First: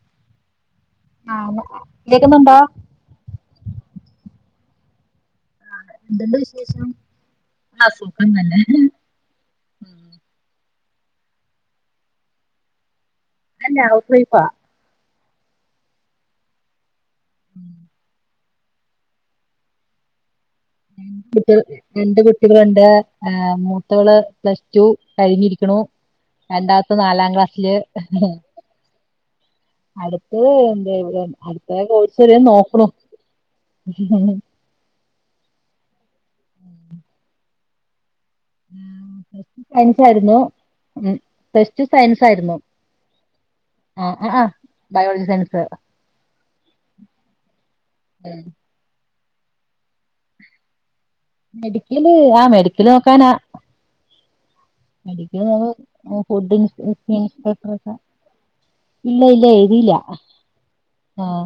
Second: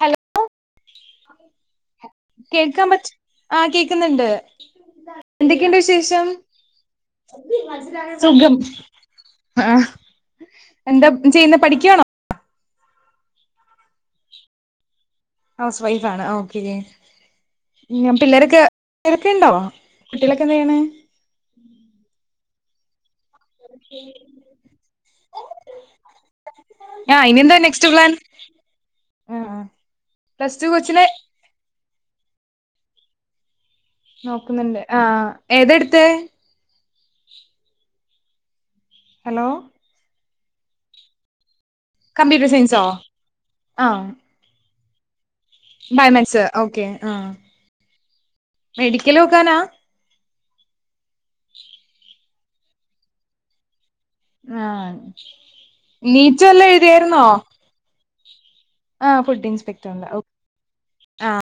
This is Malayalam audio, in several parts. ഹലോ ആഹ് കേക്കുന്നുണ്ടോ കേൾക്കാം പറ്റുന്നില്ല ആഹ കേക്കുന്നുണ്ട് എന്തൊക്കെയുണ്ട് വിശേഷം എന്തുണ്ട് വിശേഷം ആഹ് സുഖം തന്നെ ആഹ എന്താ ചെയ്യുന്നത് പഠിക്കവാണോ അല്ലെ ഹൗസ് വൈഫ്ആ ഹൗസ് വൈഫാണ് ഓക്കെ ഞാൻ പിള്ളേര്ക്ക് ള്ളേരൊക്കെണ്ടോ കുട്ടികള കൾ രണ്ട് കുട്ടിക [unintelligible] ആഹ് മൂത്തവള് പ്ലസ് ടു കഴിഞ്ഞിരിക്കണു രണ്ടാമത്തെ ആ നാലാം ഇനി എന്താ ക്ലാസില് നെക്സ്റ്റ് പ്ലാൻ ആ അടുത്ത് പ്ലസ് ടു എന്ത കൊച്ചിനെ അടു കോഴ്സ് വേറെ നോക്കണു നോക്കുന്നുണ്ട് ആഹ് ഏതെടുത്തെ ഹലോ സയൻസ് ആരുന്നു ഉം പ്ലസ്ടു സയൻസ് കമ്പ്യൂട്ടർ ആയിരുന്നു സയൻസോ ആഹ്ഹാ ബയോളജി [unintelligible] ഓകെ മെഡിക്കൽ നോക്കാനാ [unintelligible] ആഹ് മെഡിക്കല് നോക്കാനാ ആ പഠിക്കുന്നത് നീറ്റ് ഫുഡ് വല്ലോം എഴുതിയായിരുന്നോ ഇൻസ്പെക്ടർക്കാ ആ ഇല്ല ഇല്ല ഫുഡ് എഴുതീല്ലാ ഇൻസ്പെക്ടറിന്റെ ആ ആഹ്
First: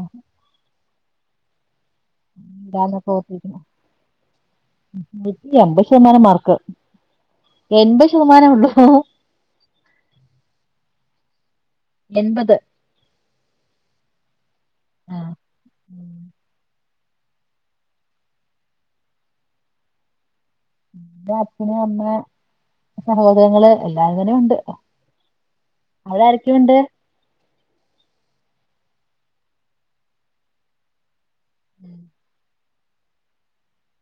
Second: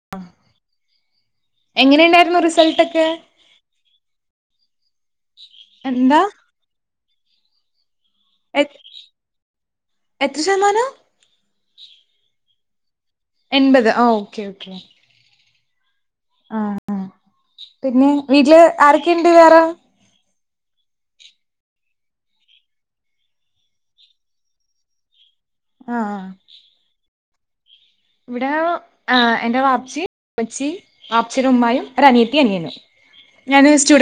എങ്ങനെയുണ്ടായിരുന്നു [unintelligible] റിസൾട്ടൊക്കെ അമ്പത് ശതമാനം എന്താ മാർക്ക് എന്ത് എത് എത്ര ശതമാനം എൻപത് എൻപത് ആ ഓക്കേ ഓക്കേ ആ ആ, പിന്നെ വീട്ടില് ആരൊക്കെയുണ്ട് വേറെ? എന്റെ അച്ഛനും, അമ്മയും, സഹോദരങ്ങള് എല്ലാവരും ഉണ്ട്. ആ അവിടെ ആരൊക്കെ ഉണ്ട്? ഇവിടെ എന്റെ വാപ്പിച്ചി, ഉമ്മച്ചി മ അച്ഛനുന്മായും ഒരു അനിയത്തി അനിയന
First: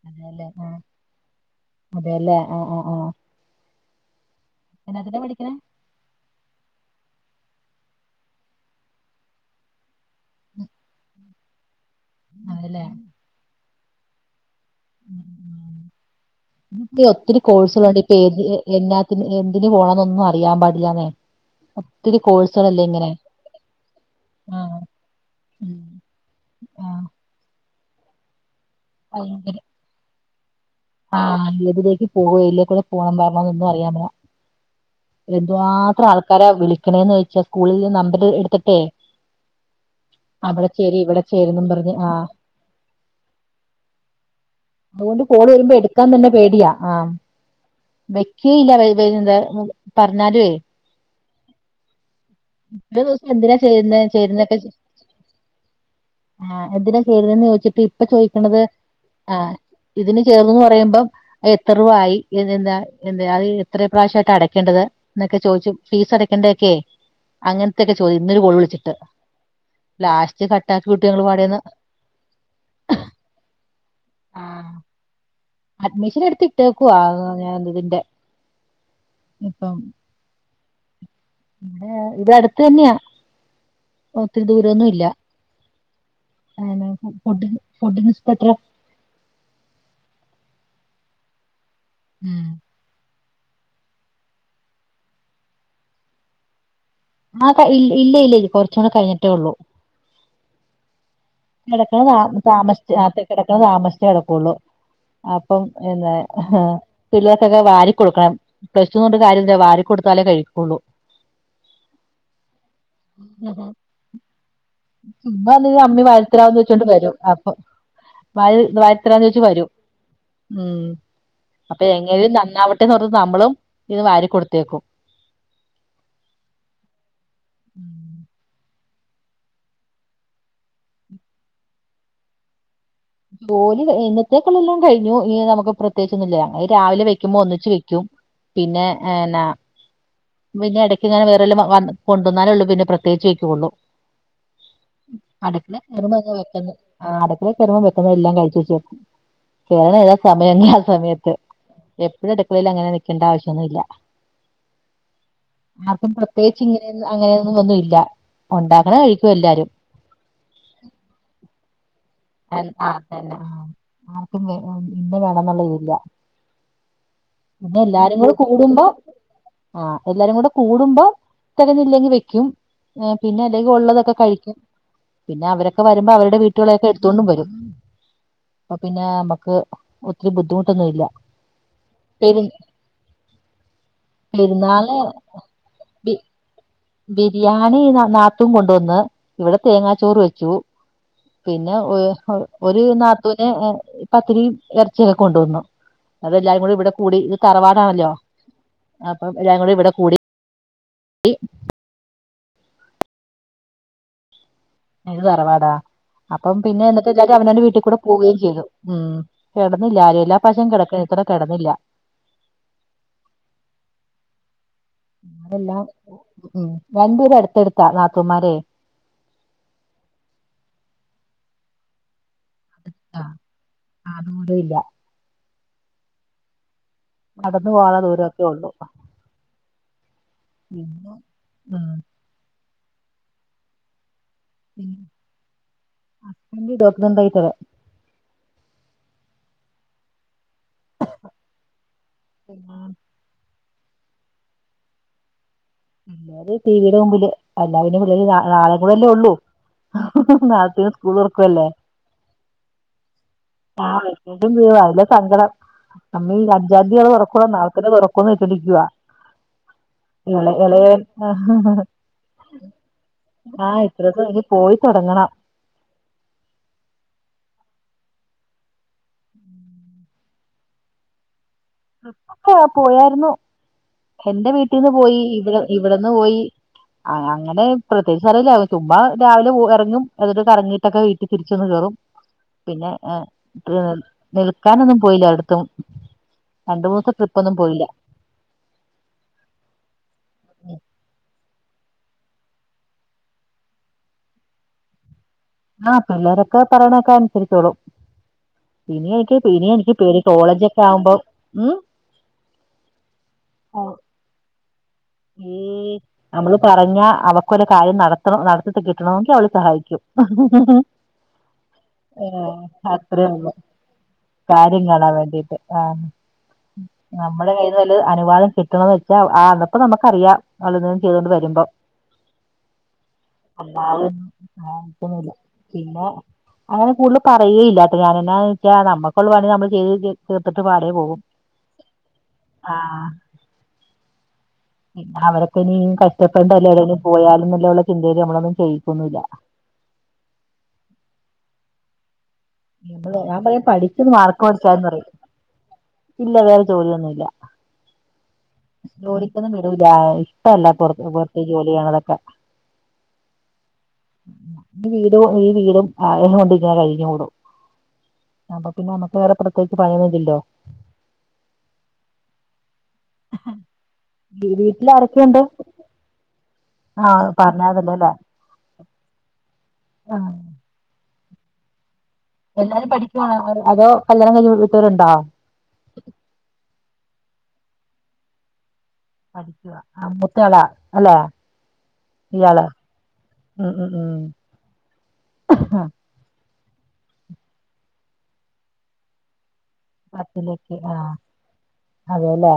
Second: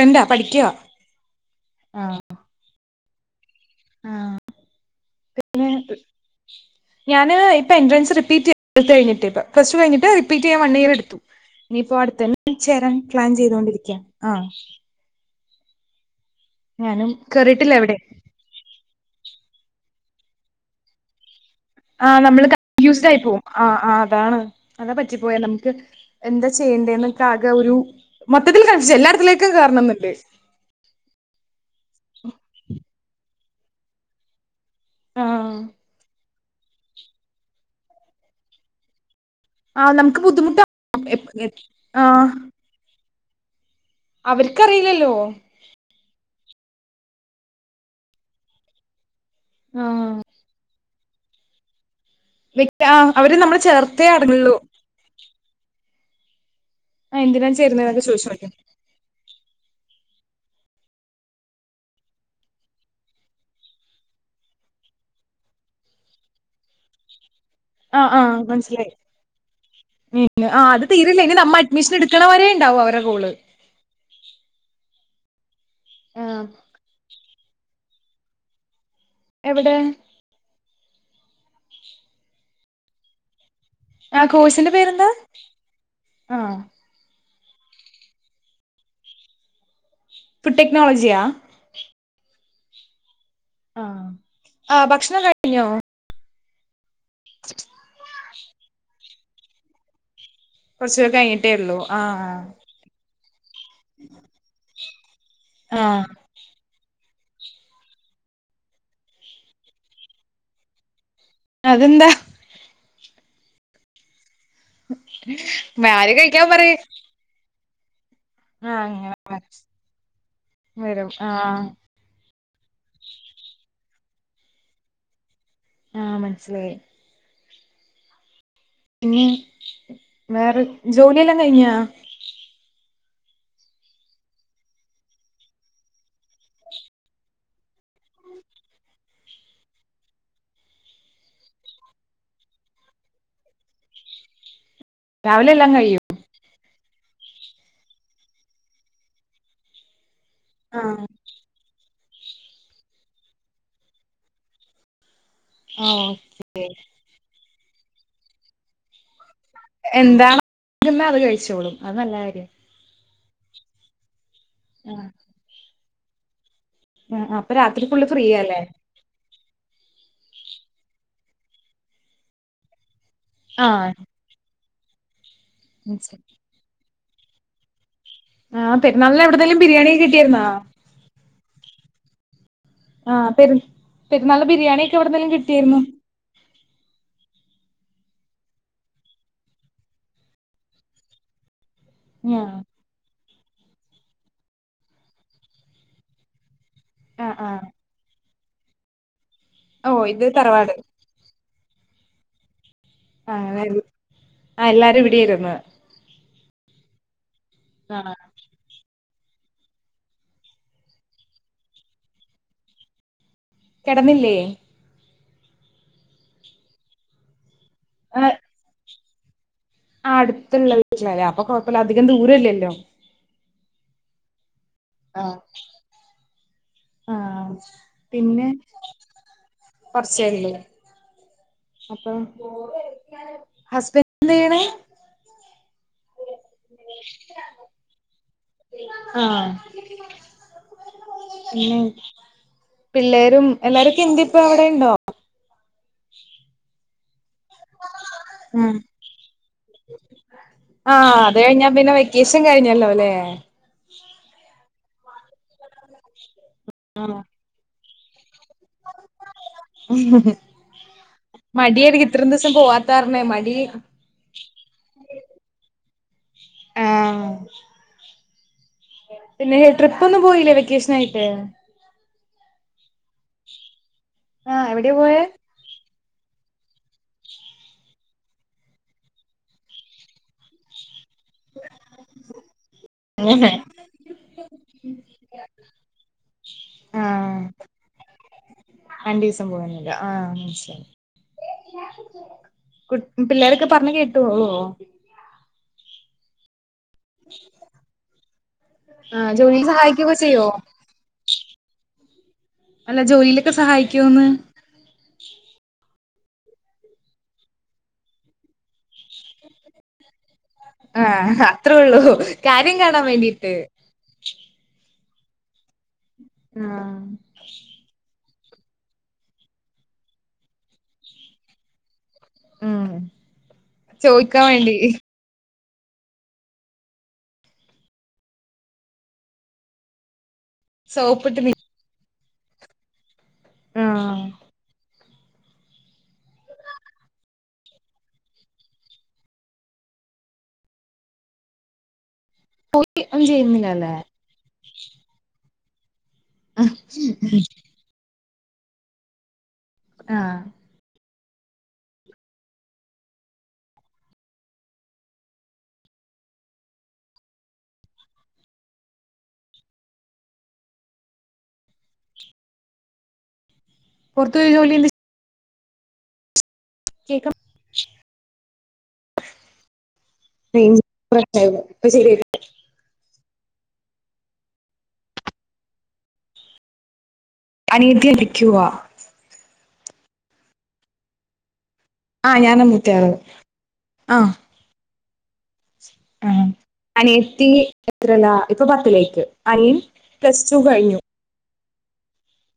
അതെ അല്ലേ, ആഹ, ആ അതെ അല്ലേ ആ ആ ആ [unintelligible] എന്നതിനാ പഠിക്കണേ? പിന്നെ ഞാന് ഇപ്പം എൻട്രൻസ് റിപ്പീറ്റ് [inaudible] പ്ലസ് ടു കഴിഞ്ഞിട്ട് റി റിപ്പീറ്റ് ചെയ്യാൻ വൺ ഇയർ എടുത്തു. ഇനിയിപ്പോ അടുത്തേന് അതെല്ലേ ചേരാൻ പ്ലാൻ ചെയ്തൊണ്ടിരി [unintelligible] ഇനി ഞാനും ഒത്തിരി കേറിയിട്ടില്ല എവിടേം കോഴ്സുകളുണ്ട് ഇപ്പോ, ഏത് എന്നാ എന്തിന് പോണോന്നൊന്നും അറിയാൻ പാടില്ലാന്നെ. ആ, നമ്മള് കൺഫ്യൂസ്ഡ് ആയി പോകും. ആ, ആ അതാണ് ആ അതാ പറ്റിപ്പോയെ നമുക്ക് ഉം. എന്താ ആ ചെയ്യണ്ടേന്നൊക്കെ ആകെ ഒരു മൊത്തത്തിൽ കൺഫ്യൂഷൻ എല്ലായിടത്തിലേക്കും ഭയങ്കര കേറണന്നുണ്ട്. ആ, ഏതിലേക്ക് പോകും, എതിലേക്കൂടെ പോണം. അതൊന്നും അറിയാമേല ആഹ് എന്തുമാത്രം ആ ക്കാരാ വിളിക്കണേന്ന് വെച്ച സ്കൂളിന്ന് നമ്പര് എടുത്തിട്ടേ ആ നമുക്ക് ബുദ്ധിമുട്ട അവിടെ ചേര് ഇവിടെ ചേര്ന്നും പറഞ്ഞ് ആഹ് [unintelligible] അവര്ക്കറിയില്ലല്ലോ അതുകൊണ്ട് കോള് വരുമ്പോ എടുക്കാൻ തന്നെ പേടിയാ ആ വെകേയ്യില്ല [unintelligible] ആഹ് പറഞ്ഞാലുയവേയ് ഇത്ര [unintelligible] ദിവസം അവര് എന്തിനാ ചേരുന്നേ നമ്മളേചേർത്തേ അടങ്ങുള്ളു. ചേരുന്നൊക്കെ ആ എതിനാ ചേരുന്നേന്ന് ചോദിച്ചിട്ട് ചേരുന്നേന്നൊക്കെ ഇപ്പ ചോദിച്ചോക്കും ചോദിക്കണത് ആ് ഇതിന് ചെറുന്ന് പറയുമ്പം എത്ര രൂപ ആയി [inaudible] അത് എത്ര പ്രാവശ്യയിട്ട് അടക്കേണ്ടത് എന്നൊക്കെ ചോദിച്ചു ഫീസ് അടക്കേണ്ടൊക്കെയെ ആഹ ആഹ മനസ്സിലായി ലാസ്റ്റ് വീട്ടില് ആ് അത് കട്ടാക്കി വിട്ടു ഞങ്ങള് തീരെല്ല ഇനി പാടേന്ന് നമ്മ അഡ്മിഷൻ എടുക്കണവരേ ഉണ്ടാവും അവരെ കോള് ആഹ് അഡ്മിഷൻ ആഹ് എടുത്തിട്ടേക്കുവാ ഞാൻ ഇതിന്റെ എവിടെ ഇപ്പം ഇത് ഇതട്തന്ന്യാ ആ കോയിസിന്റെ പേരെന്താ ആഹ് ഫുഡ് ഫുഡിൻസ്‌പെക്ട്രാ [inaudible] ഫുഡ് ടെക്നോളജിയാ ഉം ആ ആ ഭക്ഷണം കഴിഞ്ഞോ ആത് ഇല്ഇല്ലേ ഇല്ലയ്ല്ലേ കുറച്ചൂടെ കഴിഞ്ഞിട്ടേ ഒള്ളൂ പശെ കിടക്ക്ണ താ താമസിച്ച് ആ കിടക്കണെ താമസിച്ചേ കിടക്കുവൊള്ളൂ അപ്പം ആഹ് എന്താ ഹ് പിള്ളേർക്കൊക്കെ വാരി കൊടുക്കണം പയ്ച്ചുറഞ്ഞിട്ട് കാര്യല്ല വാരി കൊടുത്താലേ കഴിക്കുള്ളൂ അതന്താ ഹ് ഹ് ചുമ്മല്ലി അന്ന് ആര് വൽ കഴിക്കാൻ പറയ് എത്രാന്ന്ചൊണ്ട് വരും ഒഹ് വാര് ആഹ് അങ്ങനെ വരിത്രാന്ന്വെച്ച് വരും ഉം വരും ആഹ് അപ്പെ എങ്ങെര് അവിട്ത്തെന്നെറൂത്ത് നമ്മളും ഇത് വാരി കൊടുത്തേക്കും ആഹ് മൻസ്സിലായി ഉം ഇണ്യ വേറെ ജോലി എല്ലാം കഴിഞ്ഞാ ബോലി കഴ് ഇന്നത്തേക്ക് ലെല്ലാം കഴിഞ്ഞു ഈ നമുക്ക് പ്രത്യേയിച്ചൊന്നുല്ല അത് രാവിലെ വെക്കുമ്പോ ഒന്നിച്ച് വെക്കും പിന്നെ എന്നാ പിന്നെ എടക്ക് ഇങ്ങനെ വേറെല്ല വ വന്ന് കൊണ്ടൊന്നാനൊള്ളൂ പിന്നെ പ്രത്യേകിച്ച് വെക്കുന്നു രാവിലെ എല്ലാം അതെക്കെ കഴിയും [unintelligible] ആഹ് അതെക്കെ [unintelligible] ചെറിമൊൻ [unintelligible] എല്ലാം കഴിച്ചേച്ച് [unintelligible] സമയൊന്ന്ലാ ആഹ് സമയത്ത് എപ്പഴും തെപ്പോയില ങ്ങനെ നിക്കണ്ട ആവശ്യോന്നുല്ല ഓഹ് ആർക്കും പ്രത്യേകിച്ച് ഇങ്ങനെ അങ്ങനെയൊന്നൊന്ന് ഒന്നു ഇല്ല ല്ല ഉണ്ടാക്ക്ണ കഴിക് എന്താണെ ങ്കിലും അവര് കഴിച്ചോളും അത് നല്ല കാര്യം [unintelligible] ആ ആ ആഹ് [unintelligible] വേണെന്നുള്ള തില്ല ആഹ് അപ്പൊ രാത്രി ഫുള്ള് എല്ലാരും ഫ്രീയാല്ലേ കൂടുമ്പോ ആ എല്ലാരും കൂടുമ്പോ തെകഞ്ഞില്ലെങ്കിൽ വെയ്ക്കും പിന്നെ അല്ലെങ്കിൽ ആഹ് ഉള്ളതൊക്കെ കഴിക്കും പിന്നെ അവരൊക്കെ വരുമ്പോ മനസ്സിലായി അവരുടെ വീട്ടില തോണ്ടും വരും ആ പിന്നെ പെരുന്നാളിന് നമുക്ക് എവിടന്നേലും ബിരിയാണിയൊക്കെ കിട്ടിയാരുന്നാ ശരി ആ പെരു പെരുന്നാളിന് ബിരിയാണി ഒക്കെ എവിടെന്നേലും കിട്ടിയായിരുന്നോ ബി ബിരിയാണി നാ നാത്തൂൻ കൊണ്ടുവന്ന് ഇവിടെ തേങ്ങാച്ചോറ് വെച്ചു പിന്നെ പിന്നെ ആഹ് ഒരു നാ [unintelligible] പത്തിരിയും ഇറച്ചിയൊക്കെ കൊണ്ടുവന്നു അതെല്ലാ ഇവിടെ കൂടി ഇത് ആഹ് ആഹ് തറവാടാണല്ലോ അ അ ഞങ്ങളിവിടെ ഓഹ് കൂടി ഇത് [unintelligible] തറവാട് ടി ആ [unintelligible] ആ എല്ലാരും ഇത് ഇവിടിര്ന്ന് തറവാടാ അപ്പം പിന്നെ എന്നത്തെ എന്നിട്ട് അവനന്റെ വീട്ടി കൂടെ പോകേം ചെയ്തു ഉം കെട്ന്നില്ല ആരും എല്ലാ പ്രാവശ്യോം കെട്ക്കണ ഇത്തവണ കെട്ന്നില്ല. കെടന്നില്ലേ അതെല്ലാം ഉം വണ്ടി ഇവ്ടെ അടുത്തട്ത്ത് ആ നാത്തൂൻമാരെ ആ അടുത്തുള്ള വീട്ടിലല്ലേ അപ്പൊ കൊഴപ്പല്ല അധികം ദൂരല്ലെല്ലോ. ആ ആ ദൂര ഇല്ല. ആ നടന്ന് പോവാള്ള ദൂരെക്കെ പിന്നെ ഒള്ളു. പിന്നെ ഉം അപ്പോൾ ഹസ്ബ ഉം [unintelligible] ആ പിന്നെ പിള്ളേരും എല്ലാരൊക്കെ എന്തെ ഇപ്പ അവിടെ ഇണ്ടോ? മ് അത് [unintelligible] [unintelligible] എല്ലാ പിന്നെ പിള്ളേര് ഉം നാളെകൂടെ അല്ലെ ഉള്ളൂ നാളതന്നെ സ്കൂൾ ആഹ് അത് തുറക്കല്ലെ കഴിഞ്ഞാ പിന്നെ വെക്കേഷൻ കഴിഞ്ഞല്ലോ അല്ലേ ആ ല്ല സങ്കടം നമ്മീ അഞ്ചംതിയതി തൊറാ ക്കോ അതോ നാളെ തന്നെ തോറാകുവോന്നു [unintelligible] ഉം ഹ് ആഹ് പോവാത്താരണേ മടി ആ ഇത്രസം ഇനി പോയിത്തൊടങ്ങണം ആഹ് പിന്നെ ട്രിപ്പോ ഒന്നും പോയില്ലേ വെക്കേഷൻ ആയിട്ട്. ട്രിപ്പൊക്കെ ആ പോയാര്ന്നു എന്റെ ആഹ് വീട്ടിന്ന് എവിടെയാ പോയി പോയേ ഇവ ഇവിടെന്ന് പോയി. ആ അങ്ങനെ പ്രത്യേകിച്ച് സ്ഥലല്ലാ ചുമ്മാ രാവിലെ ഇറങ്ങും എന്നിട്ട് കറങ്ങിയിട്ടൊക്കെ വീട്ടി ട്ടി തിരിച്ചൊന്ന് കേറും പിന്നെ നിൽക്കാനൊന്നും പോയില്ലായിടത്തും. ആഹ് രണ്ടിസം പോവാനില്ല ആഹ് മനസ്സിലായി കു പിള്ളേരൊക്കെ പറഞ്ഞ കേട്ടോളോ ആഹ് പിള്ളേരൊക്കെ പറയണൊക്കെ അനുസരിച്ചോളു. പിന്നെ ആഹ് എനിക്ക് ജോലിയിൽ പിന്നെ എനിക്ക് സഹായിക്കൊക്കെ പേടി ചെയ്യോ കോളേജ് ഒക്കെ ആവുമ്പോ ഉം അല്ല ജോലിയിലൊക്കെ ഓ, സഹായിക്കുവോന്ന് ഈ നമ്മള് പറഞ്ഞാ അവക്കൊരു കാര്യം നടത്തണം നടത്തിട്ട് കിട്ടണമെങ്കിൽ അവള് സഹായിക്കും ആ അത്രേയള്ളൂ ഏ കാര്യം കാണാൻ അത്രേ വേണ്ടീട്ട് വേണ്ടിട് ആ ആഹ് നമ്മുടെ കയ്യിൽന്ന് വല് അനുവാദം കിട്ടണ വച്ചാ ആ അപ്പൊ നമുക്കറിയാം അവളൊന്ന് ചെയ്തോണ്ട് വരുമ്പോ ഉം അമ്മാവ് ചോയിക്കാൻ വേണ്ടി സഹായിക്കൊന്നുല്ല പിന്നെ അങ്ങനെ കൂടുതല് പറയേയേയില്ല അപ്പൊ ഞാനെന്നാ വെച്ചാ നമ്മൊക്കൊള്ള പണി നമ്മള് ചെയ്ത് ചേർത്തിട്ട് പാടെ പോകും സോപ്പിട്ട് നി ആ ആ ന്നെ അവരൊക്കെ നി കഷ്ടപ്പെണ്ട ലെവല് പോയാലും ന്നോലുള്ള ചിന്തയിൽ നമ്മളൊന്നും ചെയ്യിക്കന്നില്ല തെ ഒന്നും ഞാൻ പറയാ ചെയ്യുന്നില്ലല്ലേ പഠിച്ചത് മാർക്ക് വാ ചാന്ന ഇല്ല വേറെ ജോലിയൊന്നുല്ല ലോടി ക്കൊന്നും വിടൂല ആഹ് ഇഷ്ടല്ല പോർത് പോ ജോലിയണതൊക്കെ ഈ വീടും ഈ വീടും ആയ കൊണ്ട് ഇങ്ങനെ കഴിഞ്ഞ് പോണു അപ്പൊ പിന്നെ നമ്മക്ക് വേറെ പ്രത്യേകിച്ച് പണിയൊന്നുല്ലല്ലോ ഇഹ് പുറത്ത് വി പോയി ജോലി എന്ത് വീട്ടിൽ ആരൊക്കെയുണ്ട് ആഹ കേക്ക പറഞ്ഞാ തല്ലേല പിൻ പ്ര അയ്‌വ പ്പോ ശര്യാ എല്ലാരും പഠി ന്നോ അതോ കല്യാണം കയിഞ്ഞ് വീട്ടെരുണ്ടോ അനീദ്യ ലിക്കുക ആ മുത്തള അല്ല ആ ഞാന [unintelligible] ആ ആ ആ അനിയത്തി എത്രേലാ ഇപ്പൊ പത്തിലേക്ക് അനിൻ പ്ലസ്റ്റു കഴിഞ്ഞു അതെലേ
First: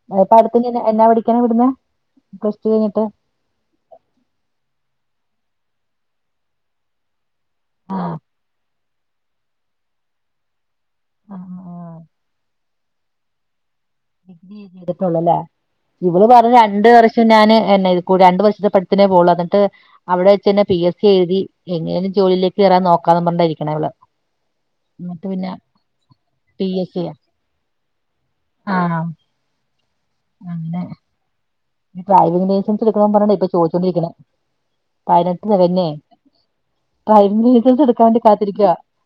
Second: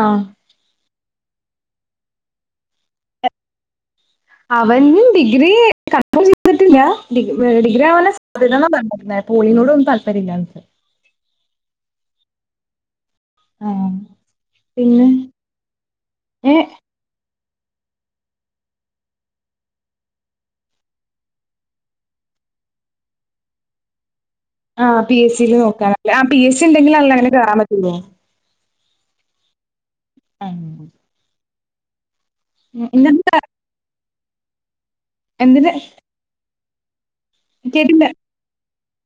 ആഹ് അത്പ്പ അടുത്ത് നി എന്നാ പഠി [unintelligible] വിട്ന്ന് കൊറച്ചു കഴിഞ്ഞിട്ട്. അവൻ ഡിഗ്രി ക [unintelligible] ചെയ്തിട്ടില്ല ഡിഗ്രി ആവാനാ ആഹ് [unintelligible] പറഞ്ഞത് പോളീനോട് ഒന്നും താല്പര്യല്ല [unintelligible] ആ ആഹ് [unintelligible] പിന്നെ ചെയ്തിട്ടുള്ളല്ലേ ഇവള് പറഞ്ഞ് ഏഹ് രണ്ട് വർഷം ഞാന് രണ്ടു വർഷത്തെ പഠപ്പിനെ പോകുള്ളൂ എന്നിട്ട് അവിടെ വെച്ചന്നെ പി എസ് സി എഴുതി എങ്ങേനേലും ജോലിക്ക് കേറാൻ നോക്കാന്ന് പറഞ്ഞിട്ടാ ഇരിക്കണേ അവള് ആ പി എസ് സിയില് നോക്കാനല്ലേ ആ പി എസ് സി ഉണ്ടെങ്കിൽ അല്ലേ അങ്ങനെ കേറാൻ പറ്റുള്ളൂ ആ [unintelligible] ഡ്രൈവിംഗ് ലൈസൻസ് എടുക്കണം പറഞ്ഞോണ്ട എന്തിനാ ഇപ്പോ ചോയ്ച്ചോണ്ടിരിക്കണേ പതിനെട്ട് എന്തിന് തെകഞ്ഞേ കേട്ടില്ല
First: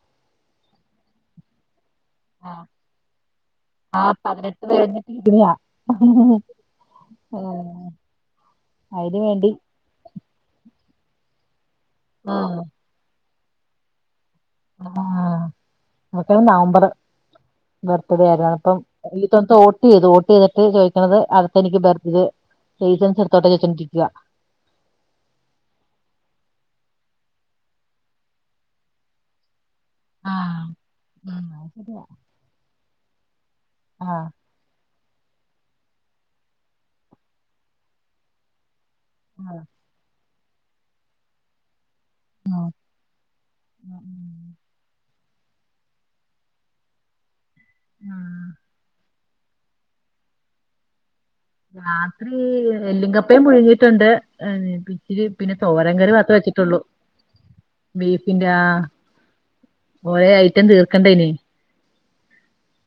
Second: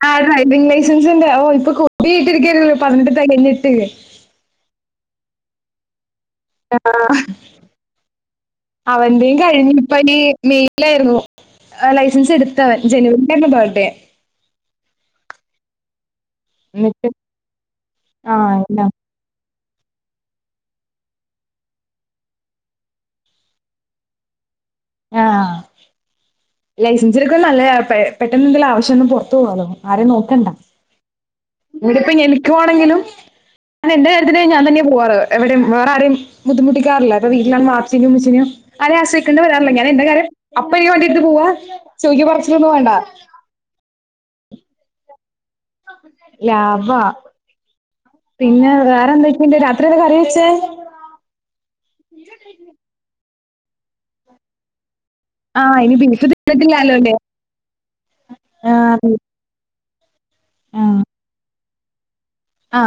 ആ ഡ്രൈവിംഗ് ലൈസൻസ് ഉണ്ട് ഓ ഇപ്പൊ കൊതിയായിട്ടിരിക്കയായിരിക്കും പതിനെട്ട് തെകഞ്ഞി ആഹ് പതിനെട്ട് തെയഞ്ഞിട്ട് [unintelligible] ഏ [unintelligible] അവന്റേം കഴിഞ്ഞു [unintelligible] മെയ്യിൽ ആയിരുന്നു [unintelligible] ആ ലൈസൻസ് എടുത്തവൻ ജനുവരി [unintelligible] ബാർ [unintelligible] ഡേ ആഹ് [unintelligible] ക്കെ നവംബർ എന്നിട്ട് ബർത്ത്ഡേ ആഹ് [unintelligible] ഇപ്പം എല്ലാം [unintelligible] [unintelligible] യ്ത് വോട്ട് ചെയ്തിട്ട് ചോദിക്കണത് അകത്തനിക്ക് [unintelligible] ലൈസൻസ് എടുത്ത [unintelligible] ക്കുവാ ആഹ് ലൈസൻസ്ക്ക് [unintelligible] ന്നല്ലതാ പെട്ടെന്ന [unintelligible] ന്തേലു [unintelligible] ആവശ്യ വന് [unintelligible] പൊറ്ത്തോണതും പ ആരേ ആ നോക്ണ്ടാ ഇ [unintelligible] പ്പം എനിക്ക് വാണങ്കിലും [unintelligible] എന്റെ കാര്യത്തിന് ഞാൻ തന്നെപോവ്ണത് എവിടെം വേറെ ആരേം ബുദ്ധിമുട്ടിക്കാറില്ല പ്പ വീട്ടിലാമ്മ വാപ്പാച്ചിനേം ഉമ്മച്ചിനേം [unintelligible] അല്ല ഞാൻ എന്റെ കാര്യം അപ്പ ഈ വണ്ടിയെടുത്തു പോവാ ചോയ്ക്ക പറിച്ചിലൊന്നും വാണ്ട. ലാഭാ പിന്നെ വേറെന്തൊക് പിന്നെ രാത്രി എന്താ കറി വെച്ചേ? രാത്രി എല്ലിംഗപ് കപ്പേം പുഴുങ്ങിട്ടുണ്ട്. ഇത് പിന്നെ ആഹ് ഇനി തോരൻ കറി ബീഫ് മാത്ര വെച്ചിട്ടുള്ളു, തിന്നിട്ടില്ലാലോ അല്ലേ ബീഫിന്റെ ആ ആഹ് ബീഫ് ഓയെ ഐറ്റം തീർക്കണ്ടെ ഇനി ആ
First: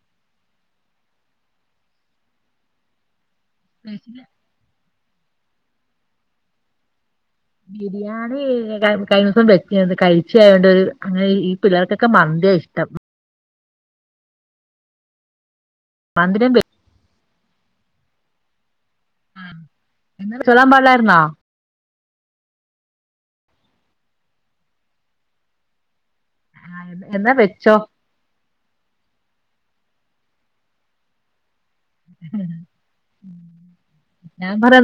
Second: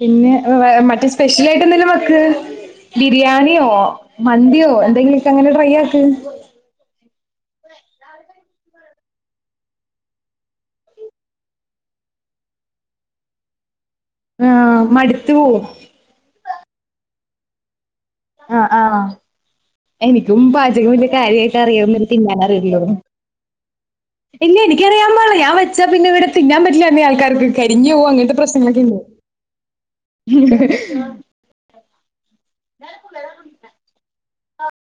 പിന്നെ മറ്റ് സ്പെഷ്യൽ ആയിട്ട് എന്തെലും വെക്ക്. ബിരിയാണിയോ മന്തിയോ എന്തെങ്കില് നിക്ക് അങ്ങനെ ട്രൈ ആക്ക്. ബിരിയാണി കഴിഞ്ഞ ദിവസം വെച്ച കഴിച്ച ആയൊണ്ട് ഒരു അങ്ങനെ ഈ പിള്ളേർക്കൊക്കെ മന്തി ആ ഇഷ്ടം. ആഹ് മടുത്തു പോം. മന്തിനേം [unintelligible] ആഹ് ആണോ. എനിക്കും ചൊല്ലാൻ പാചകം വലിയ പാടില്ലായിരുന്നോ കാര്യമായിട്ട് അറിയൊന്നില്ല. തിന്നാനറിയുള്ളു ഇല്ല എനിക്കറിയാൻ പാട്ല്ല ഞാൻ വെച്ച പിന്നെ ഇവിടെ തിന്നാൻ പറ്റില്ലാന്നേ എന്നാ ആൾക്കാർക്ക് വെച്ചോ കരിഞ്ഞുപോം അങ്ങനത്തെ പ്രശ്നങ്ങളൊക്കെയില്ലേ. ഞാ പാറാതെ.